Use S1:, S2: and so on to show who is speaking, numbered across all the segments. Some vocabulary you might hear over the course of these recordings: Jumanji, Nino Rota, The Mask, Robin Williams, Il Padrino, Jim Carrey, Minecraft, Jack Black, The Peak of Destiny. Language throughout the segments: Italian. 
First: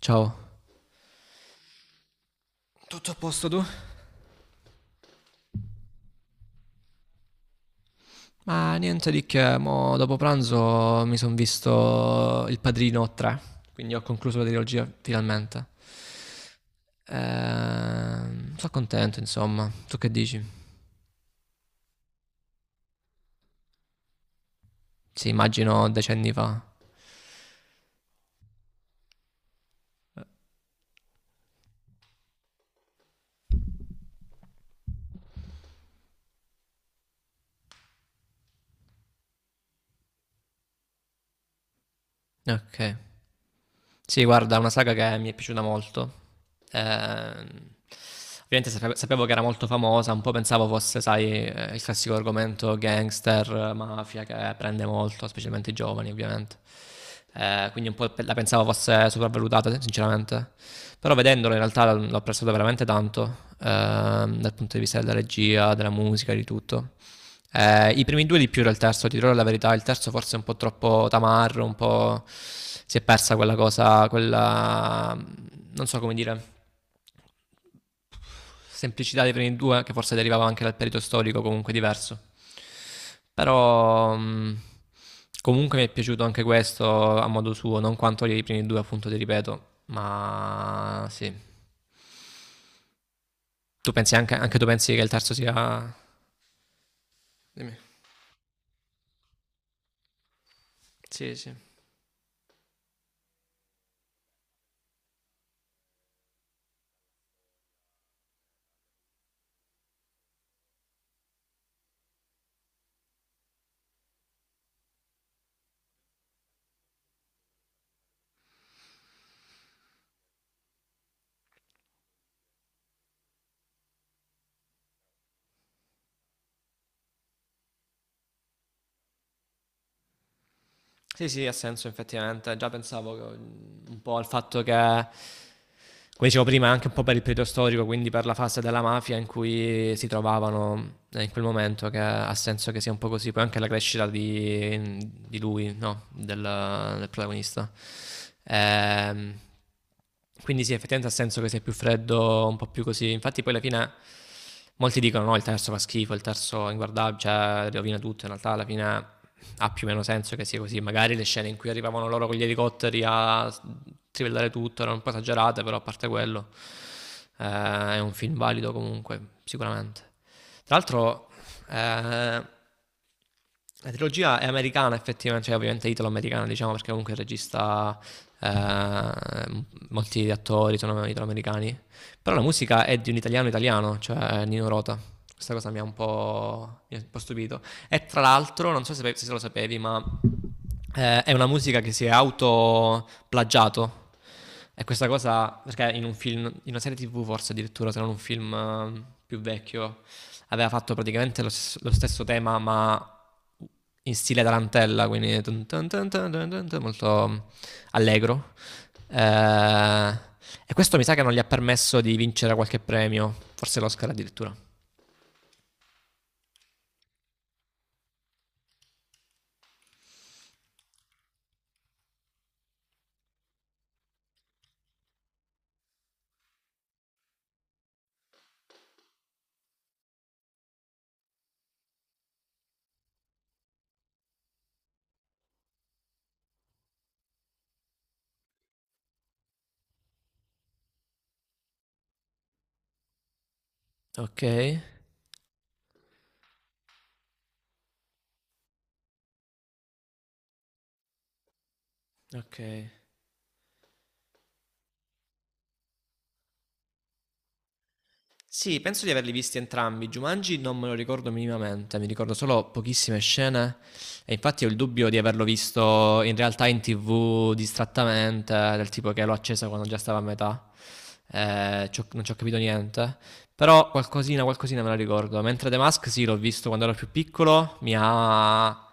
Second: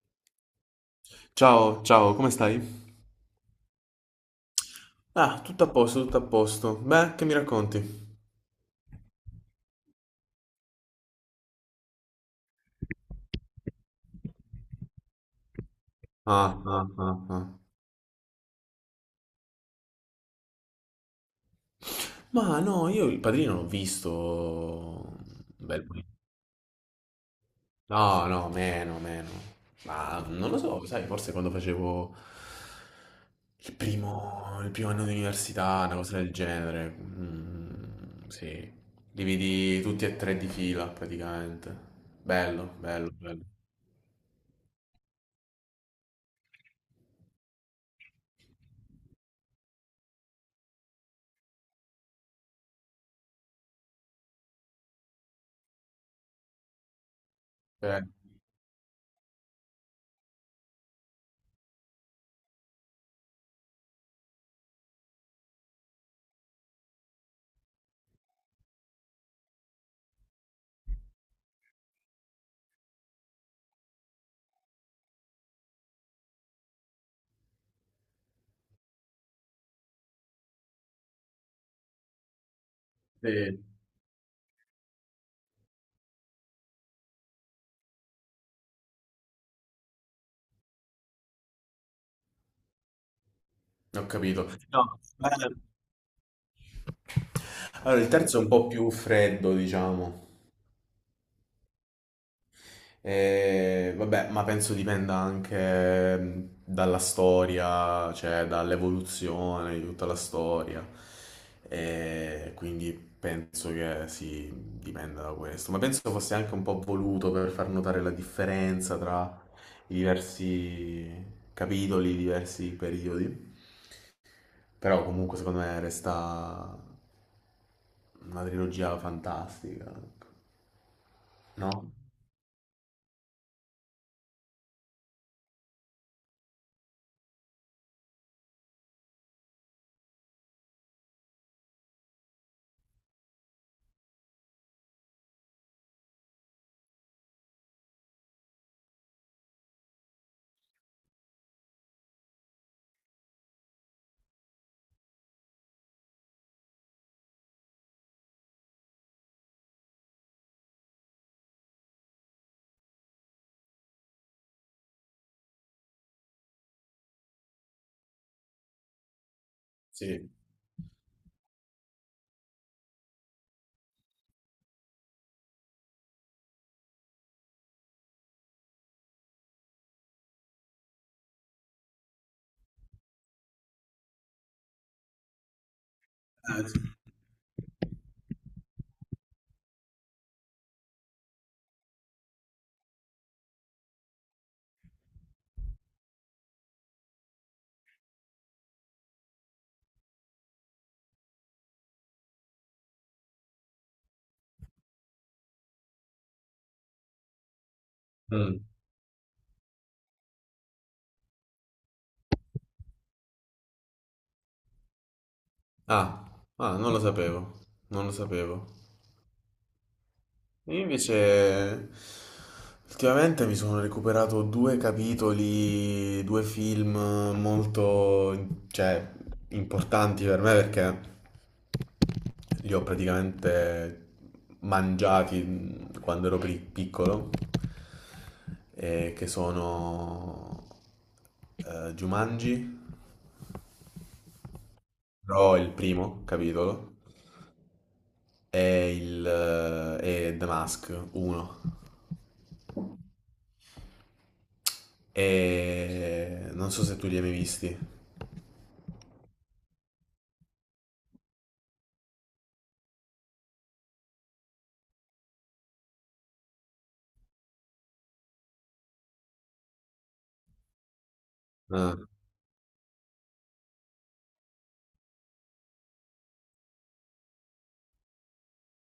S1: Ciao.
S2: Ciao, ciao, come stai?
S1: Tutto a posto tu?
S2: Ah, tutto a posto, tutto a posto. Beh, che mi racconti?
S1: Ma niente di che, mo dopo pranzo mi sono visto Il Padrino 3, quindi ho concluso la trilogia finalmente.
S2: Ah, ah, ah, ah.
S1: Sono contento, insomma. Tu che dici?
S2: Ma no, io il padrino l'ho visto
S1: Sì,
S2: un bel
S1: immagino
S2: po'.
S1: decenni fa.
S2: No, no, meno, meno. Ma non lo so, sai, forse quando facevo il primo anno di università, una cosa del genere. Mm, sì, li vidi tutti e tre di fila praticamente. Bello,
S1: Ok.
S2: bello, bello.
S1: Sì, guarda, è una saga che mi è piaciuta molto. Ehm, Ovviamente sapevo che era molto famosa, un po' pensavo fosse, sai, il classico argomento gangster, mafia, che prende molto, specialmente i giovani, ovviamente. Quindi un
S2: Eh,
S1: po' la pensavo fosse sopravvalutata, sinceramente. Però vedendola in realtà l'ho apprezzato veramente tanto, dal punto di vista della regia, della musica, di tutto. I primi due di più del terzo, ti dirò la verità, il terzo forse è un po' troppo tamarro, un po' si è persa quella cosa, quella non so come dire semplicità dei primi due, che forse derivava anche dal periodo storico comunque diverso.
S2: sì,
S1: Però comunque mi è piaciuto anche questo a modo suo, non quanto i primi due, appunto, ti ripeto, ma sì. Tu
S2: ho
S1: pensi anche,
S2: capito.
S1: anche tu pensi
S2: No,
S1: che il terzo sia... Dimmi.
S2: allora, il terzo è un po' più freddo, diciamo.
S1: Sì, sì.
S2: Vabbè, ma penso dipenda anche dalla storia, cioè dall'evoluzione di tutta la storia. Quindi penso che sì, dipenda da questo. Ma penso fosse anche un po' voluto per far notare la differenza tra i diversi capitoli, i diversi periodi. Però comunque secondo me resta una trilogia fantastica,
S1: Sì, sì, ha
S2: no?
S1: senso effettivamente. Già pensavo un po' al fatto che, come dicevo prima, anche un po' per il periodo storico, quindi per la fase della mafia in cui si trovavano in quel momento, che ha senso che sia un po' così. Poi anche la crescita di lui, no? Del protagonista. Ehm, quindi sì, effettivamente ha senso che sia più freddo, un po' più così. Infatti poi alla fine molti dicono no, il terzo fa schifo, il terzo è inguardabile, cioè rovina tutto. In realtà alla fine ha più o meno senso che sia così. Magari le scene in cui arrivavano loro con gli elicotteri a trivellare tutto erano un po' esagerate, però a parte quello è un film valido comunque, sicuramente.
S2: Sì.
S1: Tra l'altro la trilogia è americana effettivamente, cioè ovviamente italo-americana diciamo perché comunque il regista... Eh, molti attori sono italo-americani però la musica è di un italiano italiano, cioè Nino Rota. Questa cosa mi ha un
S2: Eh.
S1: po' stupito. E tra l'altro, non so se lo sapevi, ma è una musica che si è autoplagiato. E questa cosa, perché in un film, in una serie TV forse addirittura, se non un film più vecchio, aveva fatto praticamente lo stesso tema, ma in stile tarantella, quindi tun tun tun tun tun tun tun, molto allegro.
S2: Mm.
S1: Eh, e questo mi sa che non gli ha permesso di vincere qualche premio, forse l'Oscar addirittura.
S2: Ah, ah, non lo sapevo, non lo sapevo. Io invece ultimamente mi sono recuperato due capitoli, due film molto, cioè, importanti per me perché li ho praticamente mangiati quando ero piccolo, e che sono Jumanji,
S1: Ok,
S2: però il primo capitolo. è il è The Mask 1.
S1: ok.
S2: E non so se tu li hai mai visti.
S1: Sì, penso di averli visti entrambi. Jumanji non me lo ricordo minimamente, mi ricordo solo pochissime scene e infatti ho il dubbio di averlo visto in realtà in TV distrattamente, del tipo che l'ho accesa quando già stava a metà.
S2: Ah,
S1: Non ci ho capito niente, però qualcosina me la ricordo. Mentre The Mask sì, l'ho visto quando ero più piccolo, mi ha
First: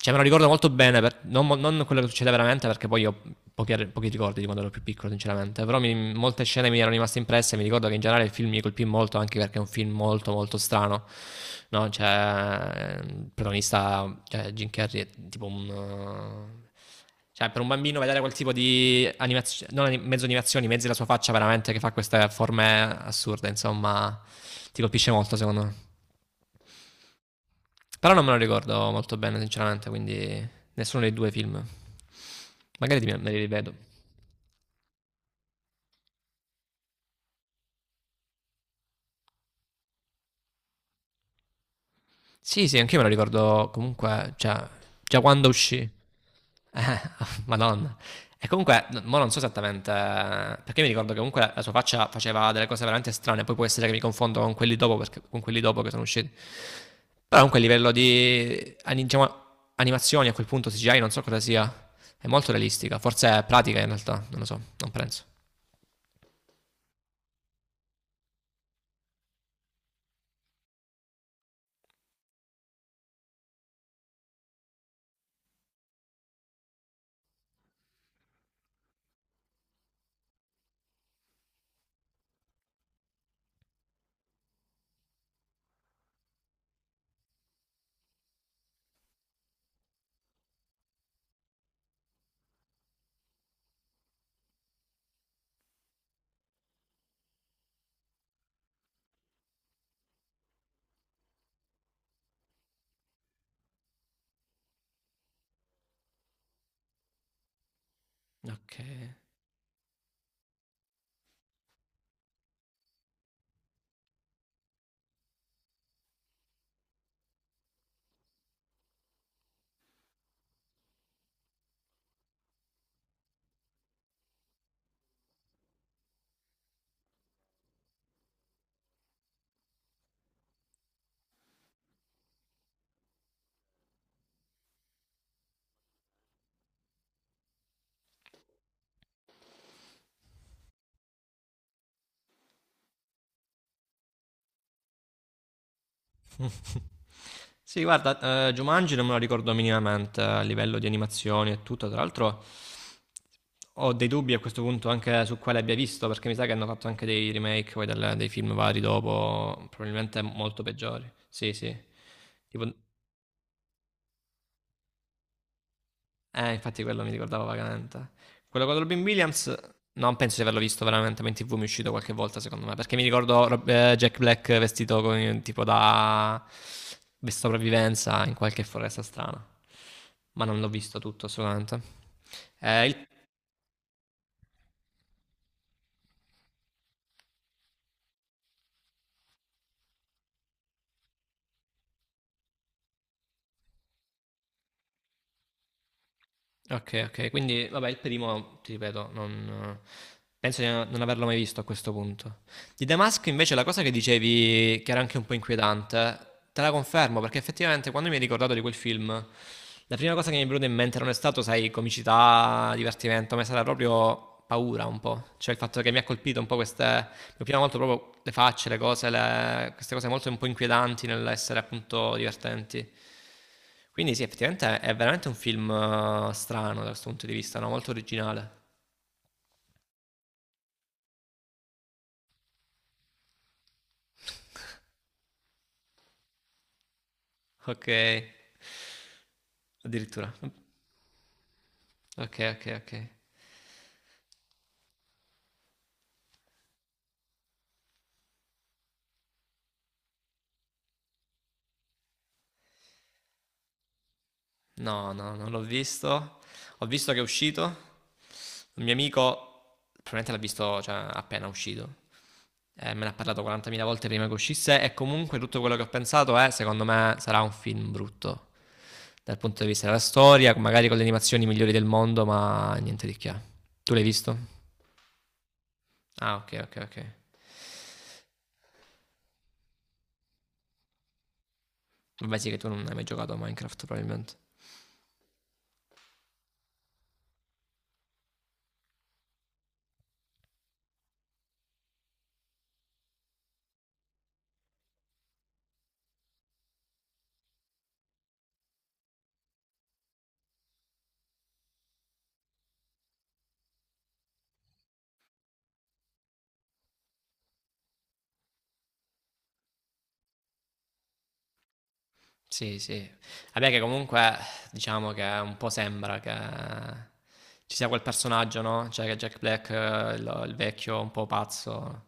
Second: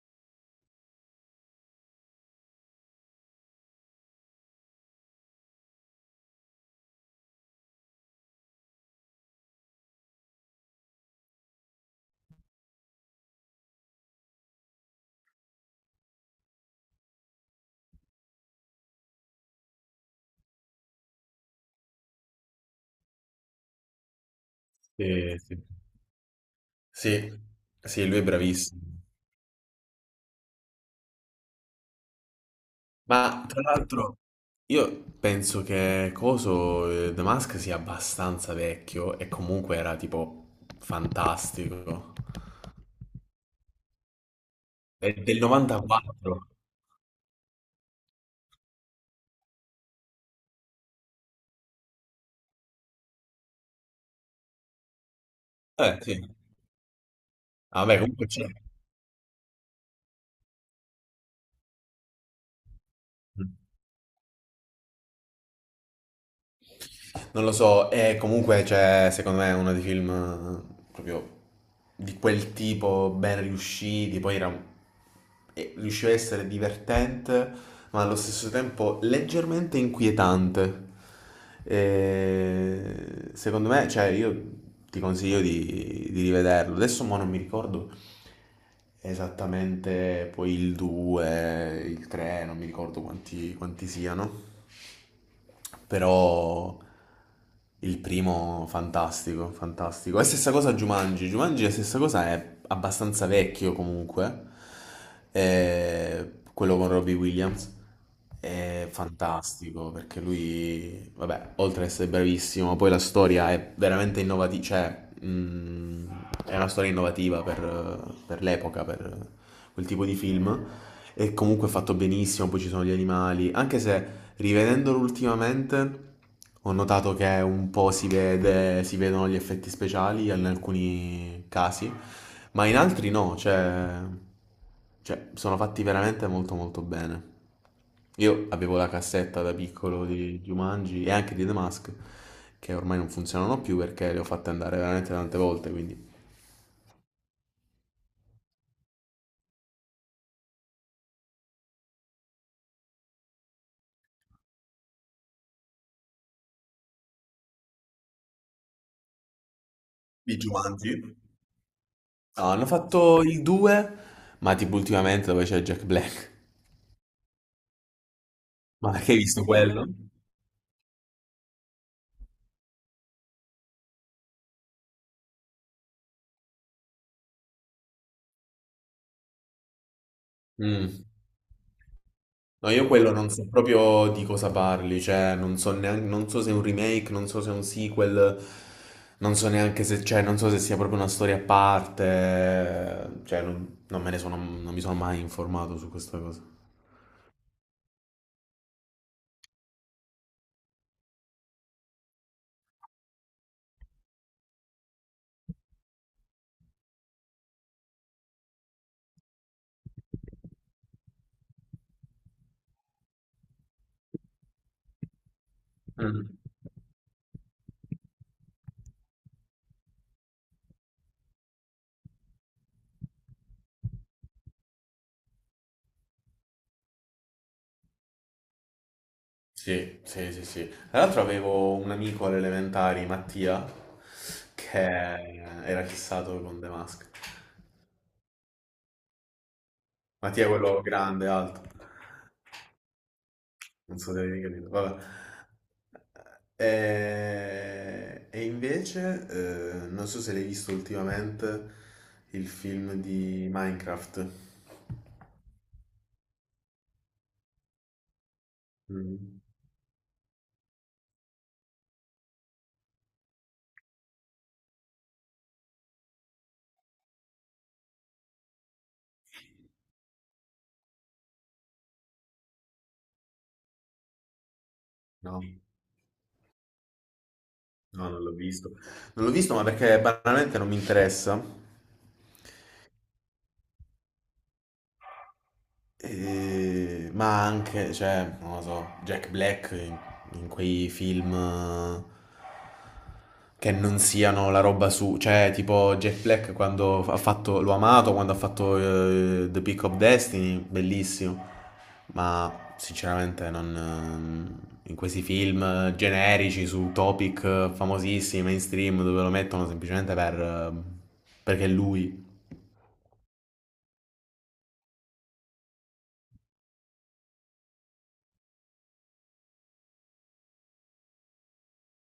S1: cioè, me lo ricordo molto bene, non quello che succede veramente, perché poi ho pochi ricordi di quando ero più piccolo, sinceramente. Però molte scene mi erano rimaste impresse. Mi ricordo che in generale il film mi colpì molto, anche perché è un film molto, molto strano. No, cioè, il protagonista, cioè, Jim Carrey è tipo un. Cioè, per un bambino vedere quel tipo di animazioni, non anim- mezzo animazioni, mezzo della sua faccia veramente che fa queste forme assurde, insomma, ti colpisce molto,
S2: sì,
S1: secondo
S2: sì.
S1: me.
S2: Sì, sì,
S1: Però
S2: lui è
S1: non me lo ricordo
S2: bravissimo.
S1: molto bene, sinceramente, quindi nessuno dei due film. Magari me li
S2: Ma tra
S1: rivedo.
S2: l'altro io penso che coso The Mask sia abbastanza vecchio e comunque era tipo fantastico.
S1: Sì, sì, anch'io me lo ricordo comunque, cioè,
S2: È
S1: già
S2: del
S1: quando uscì.
S2: 94.
S1: Eh, Madonna. E comunque, mo non so esattamente, perché mi ricordo che comunque la sua faccia faceva delle cose veramente strane, poi può essere che mi confondo con quelli con quelli dopo che
S2: Eh
S1: sono
S2: sì.
S1: usciti. Però comunque a
S2: Ah,
S1: livello
S2: vabbè, comunque c'è.
S1: di diciamo, animazioni a quel punto CGI non so cosa sia, è molto realistica, forse è
S2: Mm.
S1: pratica in realtà, non lo so, non penso.
S2: Non lo so, e comunque cioè, secondo me è uno dei film proprio di quel tipo ben riusciti, poi era e riusciva a essere divertente, ma allo stesso tempo leggermente inquietante. E secondo me, cioè, io ti consiglio di rivederlo. Adesso mo non mi ricordo esattamente poi il 2, il 3, non mi ricordo quanti siano. Però il primo fantastico, fantastico. È stessa cosa Jumanji. Jumanji è la stessa cosa, è abbastanza vecchio comunque. Quello con Robbie Williams è
S1: Okay.
S2: fantastico perché lui, vabbè, oltre ad essere bravissimo, poi la storia è veramente innovativa, cioè, è una storia innovativa per l'epoca, per quel tipo di film. E comunque è fatto benissimo, poi ci sono gli animali. Anche se rivedendolo ultimamente ho notato che un po' si vedono gli effetti speciali in alcuni casi, ma in altri no, cioè, sono fatti veramente molto molto bene. Io avevo la cassetta da piccolo di Jumanji e anche di The Mask, che ormai non funzionano più perché le ho fatte andare veramente tante volte, quindi.
S1: Sì, guarda, Jumanji non me lo ricordo minimamente a livello di animazioni e tutto. Tra l'altro ho dei dubbi a questo punto anche su quale abbia visto, perché mi sa che hanno fatto anche dei remake poi del dei film vari dopo, probabilmente
S2: Di
S1: molto
S2: Jumanji?
S1: peggiori. Sì, sì.
S2: No, hanno
S1: Tipo
S2: fatto il 2, ma tipo ultimamente dove c'è Jack Black.
S1: Eh, infatti quello mi ricordava vagamente. Quello con
S2: Ma
S1: Robin
S2: perché hai visto
S1: Williams,
S2: quello?
S1: non penso di averlo visto veramente, ma in tv mi è uscito qualche volta secondo me, perché mi ricordo Jack Black vestito con, tipo da di sopravvivenza in qualche foresta strana, ma non l'ho visto
S2: Mm.
S1: tutto assolutamente.
S2: No, io
S1: Il
S2: quello non so proprio di cosa parli, cioè non so neanche, non so se è un remake, non so se è un sequel, non so neanche se, cioè, non so se sia proprio una storia a parte, cioè non mi sono mai informato su questa cosa.
S1: Ok, ok, quindi vabbè, il primo, ti ripeto, non, penso di no, non averlo mai visto a questo punto. Di Damask invece la cosa che dicevi, che era anche un po' inquietante, te la confermo perché effettivamente quando mi hai ricordato di quel film, la prima cosa che mi è venuta in mente non è stato, sai, comicità, divertimento, ma è stata proprio paura un po', cioè il fatto che mi ha
S2: Mm.
S1: colpito un po' queste, mi prima molto proprio le facce, le queste cose molto un po' inquietanti nell'essere appunto divertenti. Quindi sì, effettivamente è veramente un film strano da questo punto di vista, no? Molto originale.
S2: Sì, sì, sì, sì. Tra l'altro avevo un amico alle elementari, Mattia, che era fissato con The Mask.
S1: Ok, addirittura.
S2: Mattia è quello grande, alto.
S1: Ok, ok, ok.
S2: Non so se avevi capito. Vabbè. E, invece, non so se l'hai visto ultimamente il film di Minecraft.
S1: No, no, no, non l'ho visto. Ho visto che è uscito. Un mio
S2: Mm.
S1: amico probabilmente l'ha visto, cioè, appena uscito. Me ne ha parlato 40.000 volte prima che uscisse e comunque tutto quello che ho pensato è, secondo me, sarà un film brutto dal punto di vista della storia, magari con le animazioni migliori del mondo, ma niente di che. Tu l'hai visto?
S2: No,
S1: Ah, ok, ok, ok.
S2: no, non l'ho visto. Non l'ho visto, ma perché banalmente non mi interessa.
S1: Vabbè, sì, che tu non hai mai giocato a Minecraft, probabilmente.
S2: Ma anche, cioè, non lo so, Jack Black in quei film che non siano la roba su, cioè, tipo Jack Black quando l'ho amato quando ha fatto The Peak of Destiny, bellissimo, ma sinceramente non, in questi film generici su topic famosissimi, mainstream, dove lo mettono semplicemente perché è lui.
S1: Sì, sì. Vabbè, che comunque diciamo che un po' sembra che ci sia quel personaggio, no? Cioè che Jack Black, il vecchio un po' pazzo,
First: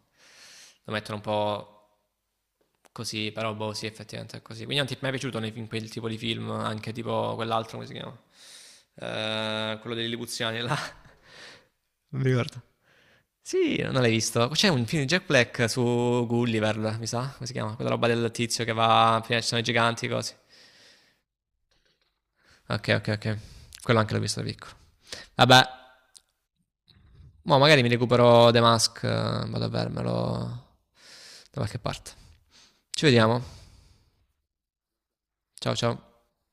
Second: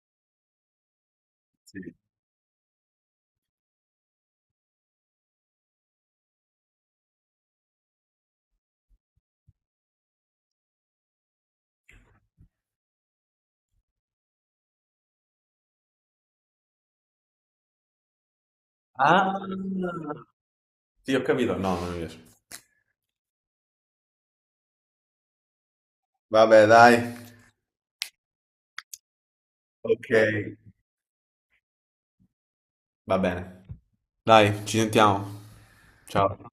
S1: lo mettono un po' così, però boh, sì, effettivamente è così. Quindi non ti è mai piaciuto nei quel tipo di film, anche tipo quell'altro, come si chiama? Quello dei Lipuziani là. Non mi ricordo. Sì, non l'hai visto. C'è un film di Jack Black su Gulliver, mi sa, come si chiama? Quella roba del tizio che va,
S2: Ah,
S1: prima ci sono i giganti, così.
S2: sì, ho capito, no, non mi piace.
S1: Ok, ok, ok. Quello anche l'ho visto da piccolo. Vabbè,
S2: Vabbè, dai.
S1: mo magari mi recupero The Mask, vado a
S2: Ok.
S1: vermelo da qualche parte. Ci
S2: Va
S1: vediamo.
S2: bene. Dai, ci sentiamo.
S1: Ciao, ciao.
S2: Ciao.